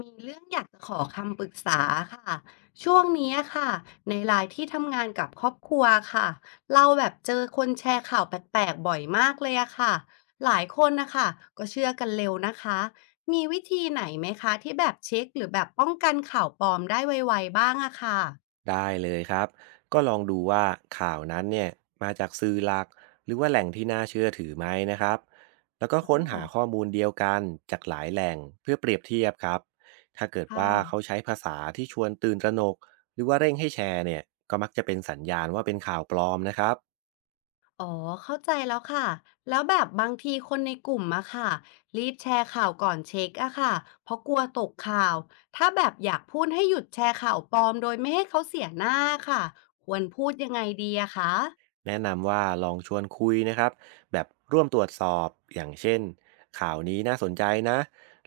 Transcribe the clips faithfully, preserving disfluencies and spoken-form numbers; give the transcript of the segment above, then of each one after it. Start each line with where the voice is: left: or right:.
left: มีเรื่องอยากจะขอคำปรึกษาค่ะช่วงนี้ค่ะในไลน์ที่ทำงานกับครอบครัวค่ะเราแบบเจอคนแชร์ข่าวแปลกๆบ่อยมากเลยอะค่ะหลายคนนะคะก็เชื่อกันเร็วนะคะมีวิธีไหนไหมคะที่แบบเช็คหรือแบบป้องกันข่าวปลอมได้ไวๆบ้างอะค่ะ
right: ได้เลยครับ ก็ลองดูว่าข่าวนั้นเนี่ยมาจากสื่อหลักหรือว่าแหล่งที่น่าเชื่อถือไหมนะครับแล้วก็
left: อ๋
right: ค้นหา
left: อ
right: ข้อมูลเดียวกันจากหลายแหล่งเพื่อเปรียบเทียบครับถ้าเกิด
left: ค
right: ว่าเขา
left: ่ะ
right: ใช้ภาษาที่ชวนตื่นตระหนกหรือว่าเร่งให้แชร์เนี่ยก็มักจะเป็นสัญญาณว่าเป็นข่าวปลอมนะครับ
left: อ๋อเข้าใจแล้วค่ะแล้วแบบบางทีคนในกลุ่มอะค่ะรีบแชร์ข่าวก่อนเช็คอะค่ะเพราะกลัวตกข่าวถ้าแบบอยากพูดให้หยุดแชร์ข่าวปลอมโดยไม่ให้เขาเสียหน้าค่ะควรพูดยังไงดีอะคะ
right: แนะนำว่าลองชวนคุยนะครับแบบร่วมตรวจสอบอย่างเช่นข่าวนี้น่าสนใจนะ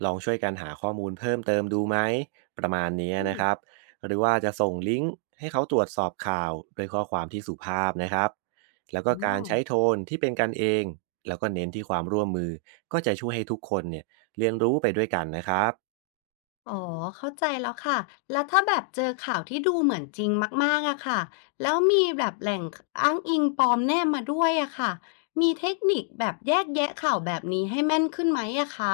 right: ลองช่วยกันหาข้อมูลเพิ่มเติมดูไหมประมาณนี้
left: อืม
right: นะครับหรือว่าจะส่งลิงก์ให้เขาตรวจสอบข่าวด้วยข้อความที่สุภาพนะครับแล้วก็
left: อ๋
right: กา
left: อ
right: รใช้โทนที่เป็นกันเองแล้วก็เน้นที่ความร่วมมือก็จะช่วยให้ทุกคนเนี่ยเรียนรู้ไปด้วยกันนะครับ
left: อ๋อเข้าใจแล้วค่ะแล้วถ้าแบบเจอข่าวที่ดูเหมือนจริงมากๆอะค่ะแล้วมีแบบแหล่งอ้างอิงปลอมแนบมาด้วยอะค่ะมีเทคนิคแบบแยกแยะข่าวแบบนี้ให้แม่นขึ้นไหมอะคะ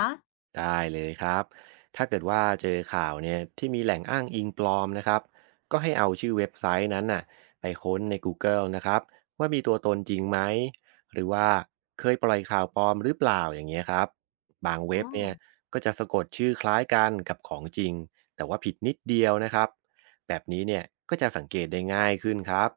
right: ได้เลยครับ ถ้าเกิดว่าเจอข่าวเนี่ยที่มีแหล่งอ้างอิงปลอมนะครับก็ให้เอาชื่อเว็บไซต์นั้นน่ะไปค้นใน Google นะครับว่ามีตัวตนจริงไหมหรือว่าเคยปล่อยข่าวปลอมหรือเปล่าอย่างเงี้ยครับบาง
left: อ๋
right: เว็
left: อ
right: บเนี่ยก็จะสะกดชื่อคล้ายกันกับของจริงแต่ว่าผิดนิดเดียวนะครับแบบนี้เนี่ยก็จะสังเกตได้ง่ายขึ้นครับ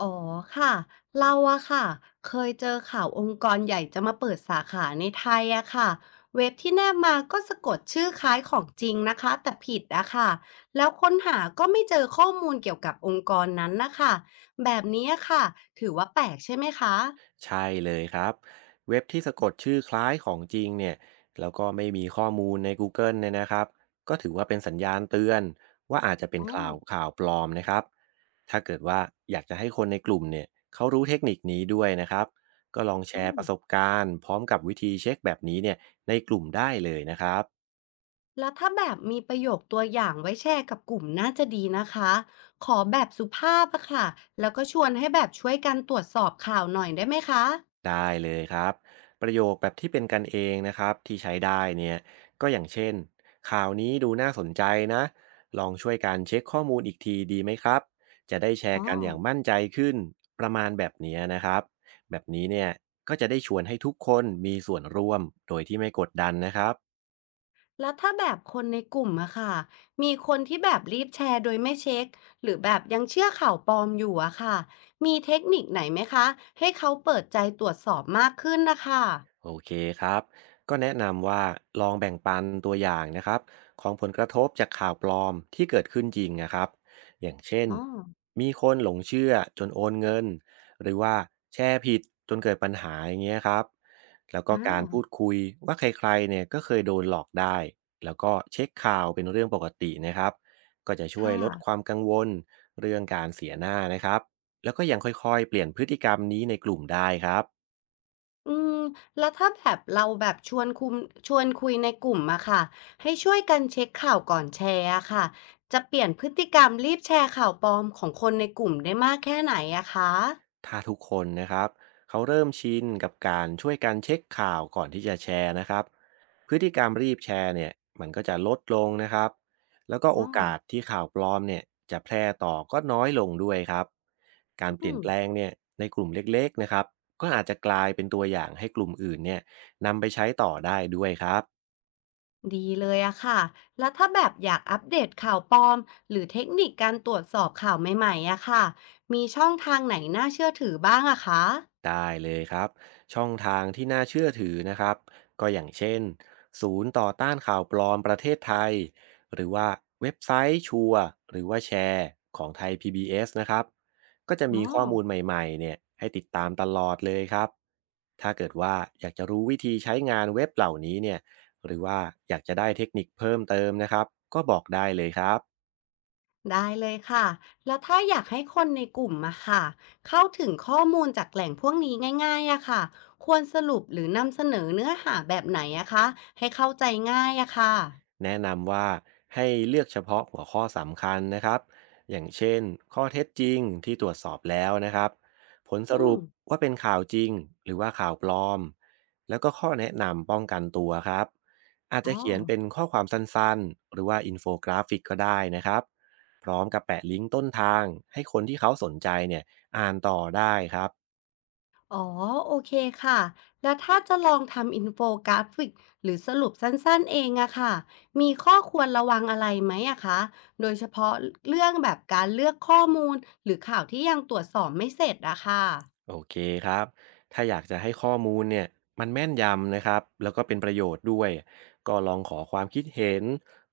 left: อ๋อค่ะเราอะค่ะเคยเจอข่าวองค์กรใหญ่จะมาเปิดสาขาในไทยอะค่ะเว็บที่แนบมาก็สะกดชื่อคล้ายของจริงนะคะแต่ผิดอะค่ะแล้วค้นหาก็ไม่เจอข้อมูลเกี่ยวกับองค์กรนั้นนะคะแบบนี้อะค่ะถือว่าแปลกใช่ไหมคะ
right: ใช่เลยครับเว็บที่สะกดชื่อคล้ายของจริงเนี่ยแล้วก็ไม่มีข้อมูลใน Google เกิลเนี่ยนะครับก็ถือว่าเป็นสัญญาณเตือนว่าอาจจะเป็น
left: อ๋อ
right: ข่าวข่าวปลอมนะครับถ้าเกิดว่าอยากจะให้คนในกลุ่มเนี่ยเขารู้เทคนิคนี้ด้วยนะครับก็ลองแช
left: อื
right: ร์
left: ม
right: ประสบการณ์พร้อมกับวิธีเช็คแบบนี้เนี่ยในกลุ่มได้เลยนะครับ
left: แล้วถ้าแบบมีประโยคตัวอย่างไว้แชร์กับกลุ่มน่าจะดีนะคะขอแบบสุภาพอะค่ะแล้วก็ชวนให้แบบช่วยกันตรวจสอบข่าวหน่อยได้ไหมคะ
right: ได้เลยครับประโยคแบบที่เป็นกันเองนะครับที่ใช้ได้เนี่ยก็อย่างเช่นข่าวนี้ดูน่าสนใจนะลองช่วยการเช็คข้อมูลอีกทีดีไหมครับจะได้แช
left: อ๋
right: ร์
left: อ
right: กันอย่างมั่นใจขึ้นประมาณแบบเนี้ยนะครับแบบนี้เนี่ยก็จะได้ชวนให้ทุกคนมีส่วนร่วมโดยที่ไม่กดดันนะครับ
left: แล้วถ้าแบบคนในกลุ่มอะค่ะมีคนที่แบบรีบแชร์โดยไม่เช็คหรือแบบยังเชื่อข่าวปลอมอยู่อะค่ะมีเทคนิคไหนไหมคะให้เขาเปิดใจตรวจสอบมากขึ้นนะคะ
right: โอเคครับก็แนะนำว่าลองแบ่งปันตัวอย่างนะครับของผลกระทบจากข่าวปลอมที่เกิดขึ้นจริงนะครับอย่างเช่น
left: อ๋อ
right: มีคนหลงเชื่อจนโอนเงินหรือว่าแชร์ผิดจนเกิดปัญหาอย่างเงี้ยครับแล้วก็
left: อ่
right: การพู
left: า
right: ดคุยว่าใครๆเนี่ยก็เคยโดนหลอกได้แล้วก็เช็คข่าวเป็นเรื่องปกตินะครับก็จะช่วย
left: ค่ะ
right: ลดความกังวลเรื่องการเสียหน้านะครับแล้วก็ยังค่อยๆเปลี่ยนพฤติกรรมนี้ในกลุ่มได้ครับ
left: อืมแล้วถ้าแบบเราแบบชวนคุมชวนคุยในกลุ่มอะค่ะให้ช่วยกันเช็คข่าวก่อนแชร์อะค่ะจะเปลี่ยนพฤติกรรมรีบแชร์ข่าวปลอมของคนในกลุ่มได้มากแค่ไหนอะคะ
right: ถ้าทุกคนนะครับเขาเริ่มชินกับการช่วยกันเช็คข่าวก่อนที่จะแชร์นะครับพฤติกรรมรีบแชร์เนี่ยมันก็จะลดลงนะครับแล้วก็โอ
left: อ๋อ
right: กาสที่ข่าวปลอมเนี่ยจะแพร่ต่อก็น้อยลงด้วยครับการเป
left: อื
right: ลี่ยน
left: ม
right: แปลงเนี่ยในกลุ่มเล็กๆนะครับก็อาจจะกลายเป็นตัวอย่างให้กลุ่มอื่นเนี่ยนำไปใช้ต่อได้ด้วยครับ
left: ดีเลยอะค่ะ แล้วถ้าแบบอยากอัปเดตข่าวปลอมหรือเทคนิคการตรวจสอบข่าวใหม่ๆอะค่ะมีช่องทางไหนน่าเชื่อถือบ้างอะคะ
right: ได้เลยครับช่องทางที่น่าเชื่อถือนะครับก็อย่างเช่นศูนย์ต่อต้านข่าวปลอมประเทศไทยหรือว่าเว็บไซต์ชัวร์หรือว่าแชร์ของไทย พี บี เอส นะครับก็จะ
left: อ๋
right: มี
left: อ
right: ข้อมูลใหม่ๆเนี่ยให้ติดตามตลอดเลยครับถ้าเกิดว่าอยากจะรู้วิธีใช้งานเว็บเหล่านี้เนี่ยหรือว่าอยากจะได้เทคนิคเพิ่มเติมนะครับก็บอกได้เลยครับ
left: ได้เลยค่ะแล้วถ้าอยากให้คนในกลุ่มอะค่ะเข้าถึงข้อมูลจากแหล่งพวกนี้ง่ายๆอะค่ะควรสรุปหรือนำเสนอเนื้อหาแบบไหนอะคะให้เข้าใจง่ายอะค่ะ
right: แนะนำว่าให้เลือกเฉพาะหัวข้อสำคัญนะครับ อย่างเช่นข้อเท็จจริงที่ตรวจสอบแล้วนะครับ ผลส
left: อื
right: รุ
left: ม
right: ปว่าเป็นข่าวจริงหรือว่าข่าวปลอม แล้วก็ข้อแนะนำป้องกันตัวครับ อาจ
left: อ๋
right: จะ
left: อ
right: เขียนเป็นข้อความสั้นๆหรือว่าอินโฟกราฟิกก็ได้นะครับ พร้อมกับแปะลิงก์ต้นทางให้คนที่เขาสนใจเนี่ยอ่านต่อได้ครับ
left: อ๋อโอเคค่ะแล้วถ้าจะลองทำอินโฟกราฟิกหรือสรุปสั้นๆเองอะค่ะมีข้อควรระวังอะไรไหมอะคะโดยเฉพาะเรื่องแบบการเลือกข้อมูลหรือข่าวที่ยังตรวจสอบไม่เสร็จอะค่ะ
right: โอเคครับถ้าอยากจะให้ข้อมูลเนี่ยมันแม่นยำนะครับแล้วก็เป็นประโยชน์ด้วยก็ลองขอความคิดเห็น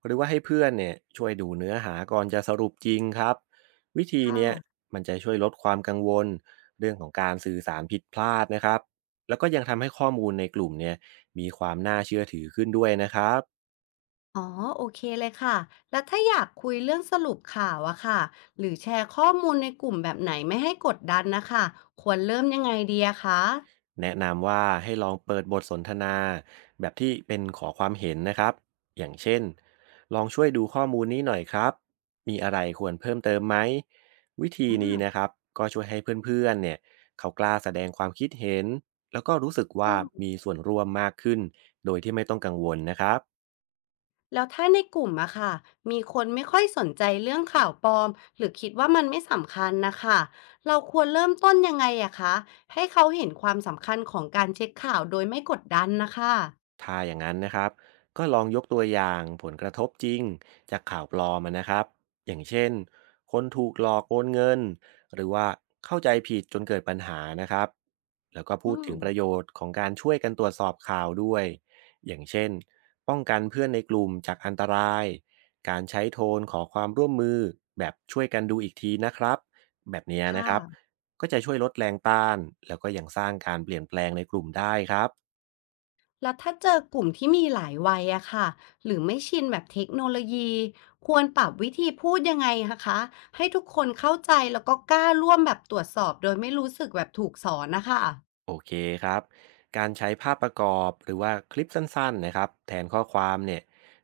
right: หรือว่าให้เพื่อนเนี่ยช่วยดูเนื้อหาก่อนจะสรุปจริงครับวิธี
left: ค่ะ
right: เนี้ยมันจะช่วยลดความกังวลเรื่องของการสื่อสารผิดพลาดนะครับแล้วก็ยังทำให้ข้อมูลในกลุ่มเนี่ยมีความน่าเชื่อถือขึ้นด้วยนะครับ
left: อ๋อโอเคเลยค่ะแล้วถ้าอยากคุยเรื่องสรุปข่าวอะค่ะหรือแชร์ข้อมูลในกลุ่มแบบไหนไม่ให้กดดันนะคะควรเริ่มยังไงดีอะคะ
right: แนะนำว่าให้ลองเปิดบทสนทนาแบบที่เป็นขอความเห็นนะครับ อย่างเช่น ลองช่วยดูข้อมูลนี้หน่อยครับ มีอะไรควรเพิ่มเติมไหม วิธี
left: อ่
right: นี้นะค
left: า
right: รับ ก็ช่วยให้เพื่อนๆเนี่ยเขากล้าแสดงความคิดเห็น แล้วก็รู้สึกว่า
left: อืม
right: มีส่วนร่วมมากขึ้น โดยที่ไม่ต้องกังวลนะครับ
left: แล้วถ้าในกลุ่มอะค่ะมีคนไม่ค่อยสนใจเรื่องข่าวปลอมหรือคิดว่ามันไม่สำคัญนะคะเราควรเริ่มต้นยังไงอะคะให้เขาเห็นความสำคัญของการเช็คข่าวโดยไม่กดดันนะคะ
right: ถ้าอย่างนั้นนะครับก็ลองยกตัวอย่างผลกระทบจริงจากข่าวปลอมอะนะครับอย่างเช่นคนถูกหลอกโอนเงินหรือว่าเข้าใจผิดจนเกิดปัญหานะครับแล้วก็พู
left: อื
right: ด
left: ม
right: ถึงประโยชน์ของการช่วยกันตรวจสอบข่าวด้วยอย่างเช่นป้องกันเพื่อนในกลุ่มจากอันตรายการใช้โทนขอความร่วมมือแบบช่วยกันดูอีกทีนะครับแบบเนี้ยนะ
left: ค่ะ
right: ครับก็จะช่วยลดแรงต้านแล้วก็ยังสร้างการเปลี่ยนแปลงในกลุ่มได้ครับ
left: แล้วถ้าเจอกลุ่มที่มีหลายวัยอะค่ะหรือไม่ชินแบบเทคโนโลยีควรปรับวิธีพูดยังไงอะคะให้ทุกคนเข้าใจแล้วก็กล้าร่วมแบบตรวจสอบโดยไม่รู้สึกแบบถูกสอนนะคะ
right: โอเคครับ การใช้ภาพประกอบหรือว่าคลิปสั้นๆนะครับแทนข้อความเนี่ย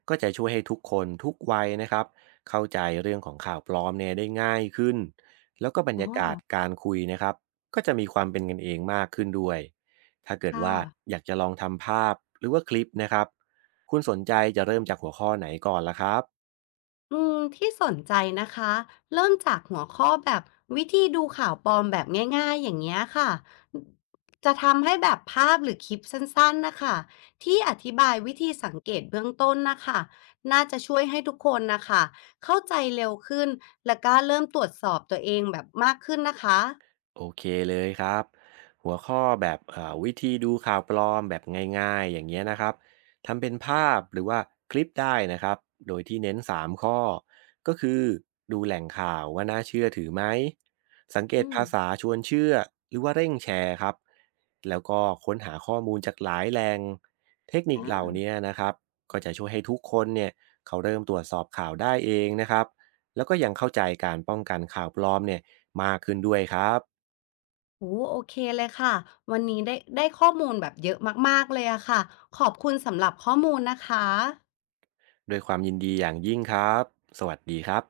right: ก็จะช่วยให้ทุกคนทุกวัยนะครับเข้าใจเรื่องของข่าวปลอมเนี่ยได้ง่ายขึ้นแล้วก็บรร
left: อ๋อ
right: ยากาศการคุยนะครับก็จะมีความเป็นกันเองมากขึ้นด้วยถ้าเกิด
left: ค่ะ
right: ว่าอยากจะลองทำภาพหรือว่าคลิปนะครับคุณสนใจจะเริ่มจากหัวข้อไหนก่อนล่ะครับ
left: อืมที่สนใจนะคะเริ่มจากหัวข้อแบบวิธีดูข่าวปลอมแบบง่ายๆอย่างเงี้ยค่ะจะทำให้แบบภาพหรือคลิปสั้นๆนะคะที่อธิบายวิธีสังเกตเบื้องต้นนะคะน่าจะช่วยให้ทุกคนนะคะเข้าใจเร็วขึ้นและกล้าเริ่มตรวจสอบตัวเองแบบมากขึ้นนะคะ
right: โอเคเลยครับหัวข้อแบบเอ่อวิธีดูข่าวปลอมแบบง่ายๆอย่างเงี้ยนะครับทำเป็นภาพหรือว่าคลิปได้นะครับโดยที่เน้นสามข้อก็คือดูแหล่งข่าวว่าน่าเชื่อถือไหมสังเกต
left: อืม
right: ภาษาชวนเชื่อหรือว่าเร่งแชร์ครับแล้วก็ค้นหาข้อมูลจากหลายแหล่งเทคนิค
left: อ่
right: เหล่า
left: า
right: นี้นะครับก็จะช่วยให้ทุกคนเนี่ยเขาเริ่มตรวจสอบข่าวได้เองนะครับแล้วก็ยังเข้าใจการป้องกันข่าวปลอมเนี่ยมากขึ้นด้วยครับ
left: โอ้โอเคเลยค่ะวันนี้ได้ได้ข้อมูลแบบเยอะมากๆเลยอะค่ะขอบคุณสำหรับข้อมูลนะคะ
right: ด้วยความยินดีอย่างยิ่งครับ สวัสดีครับ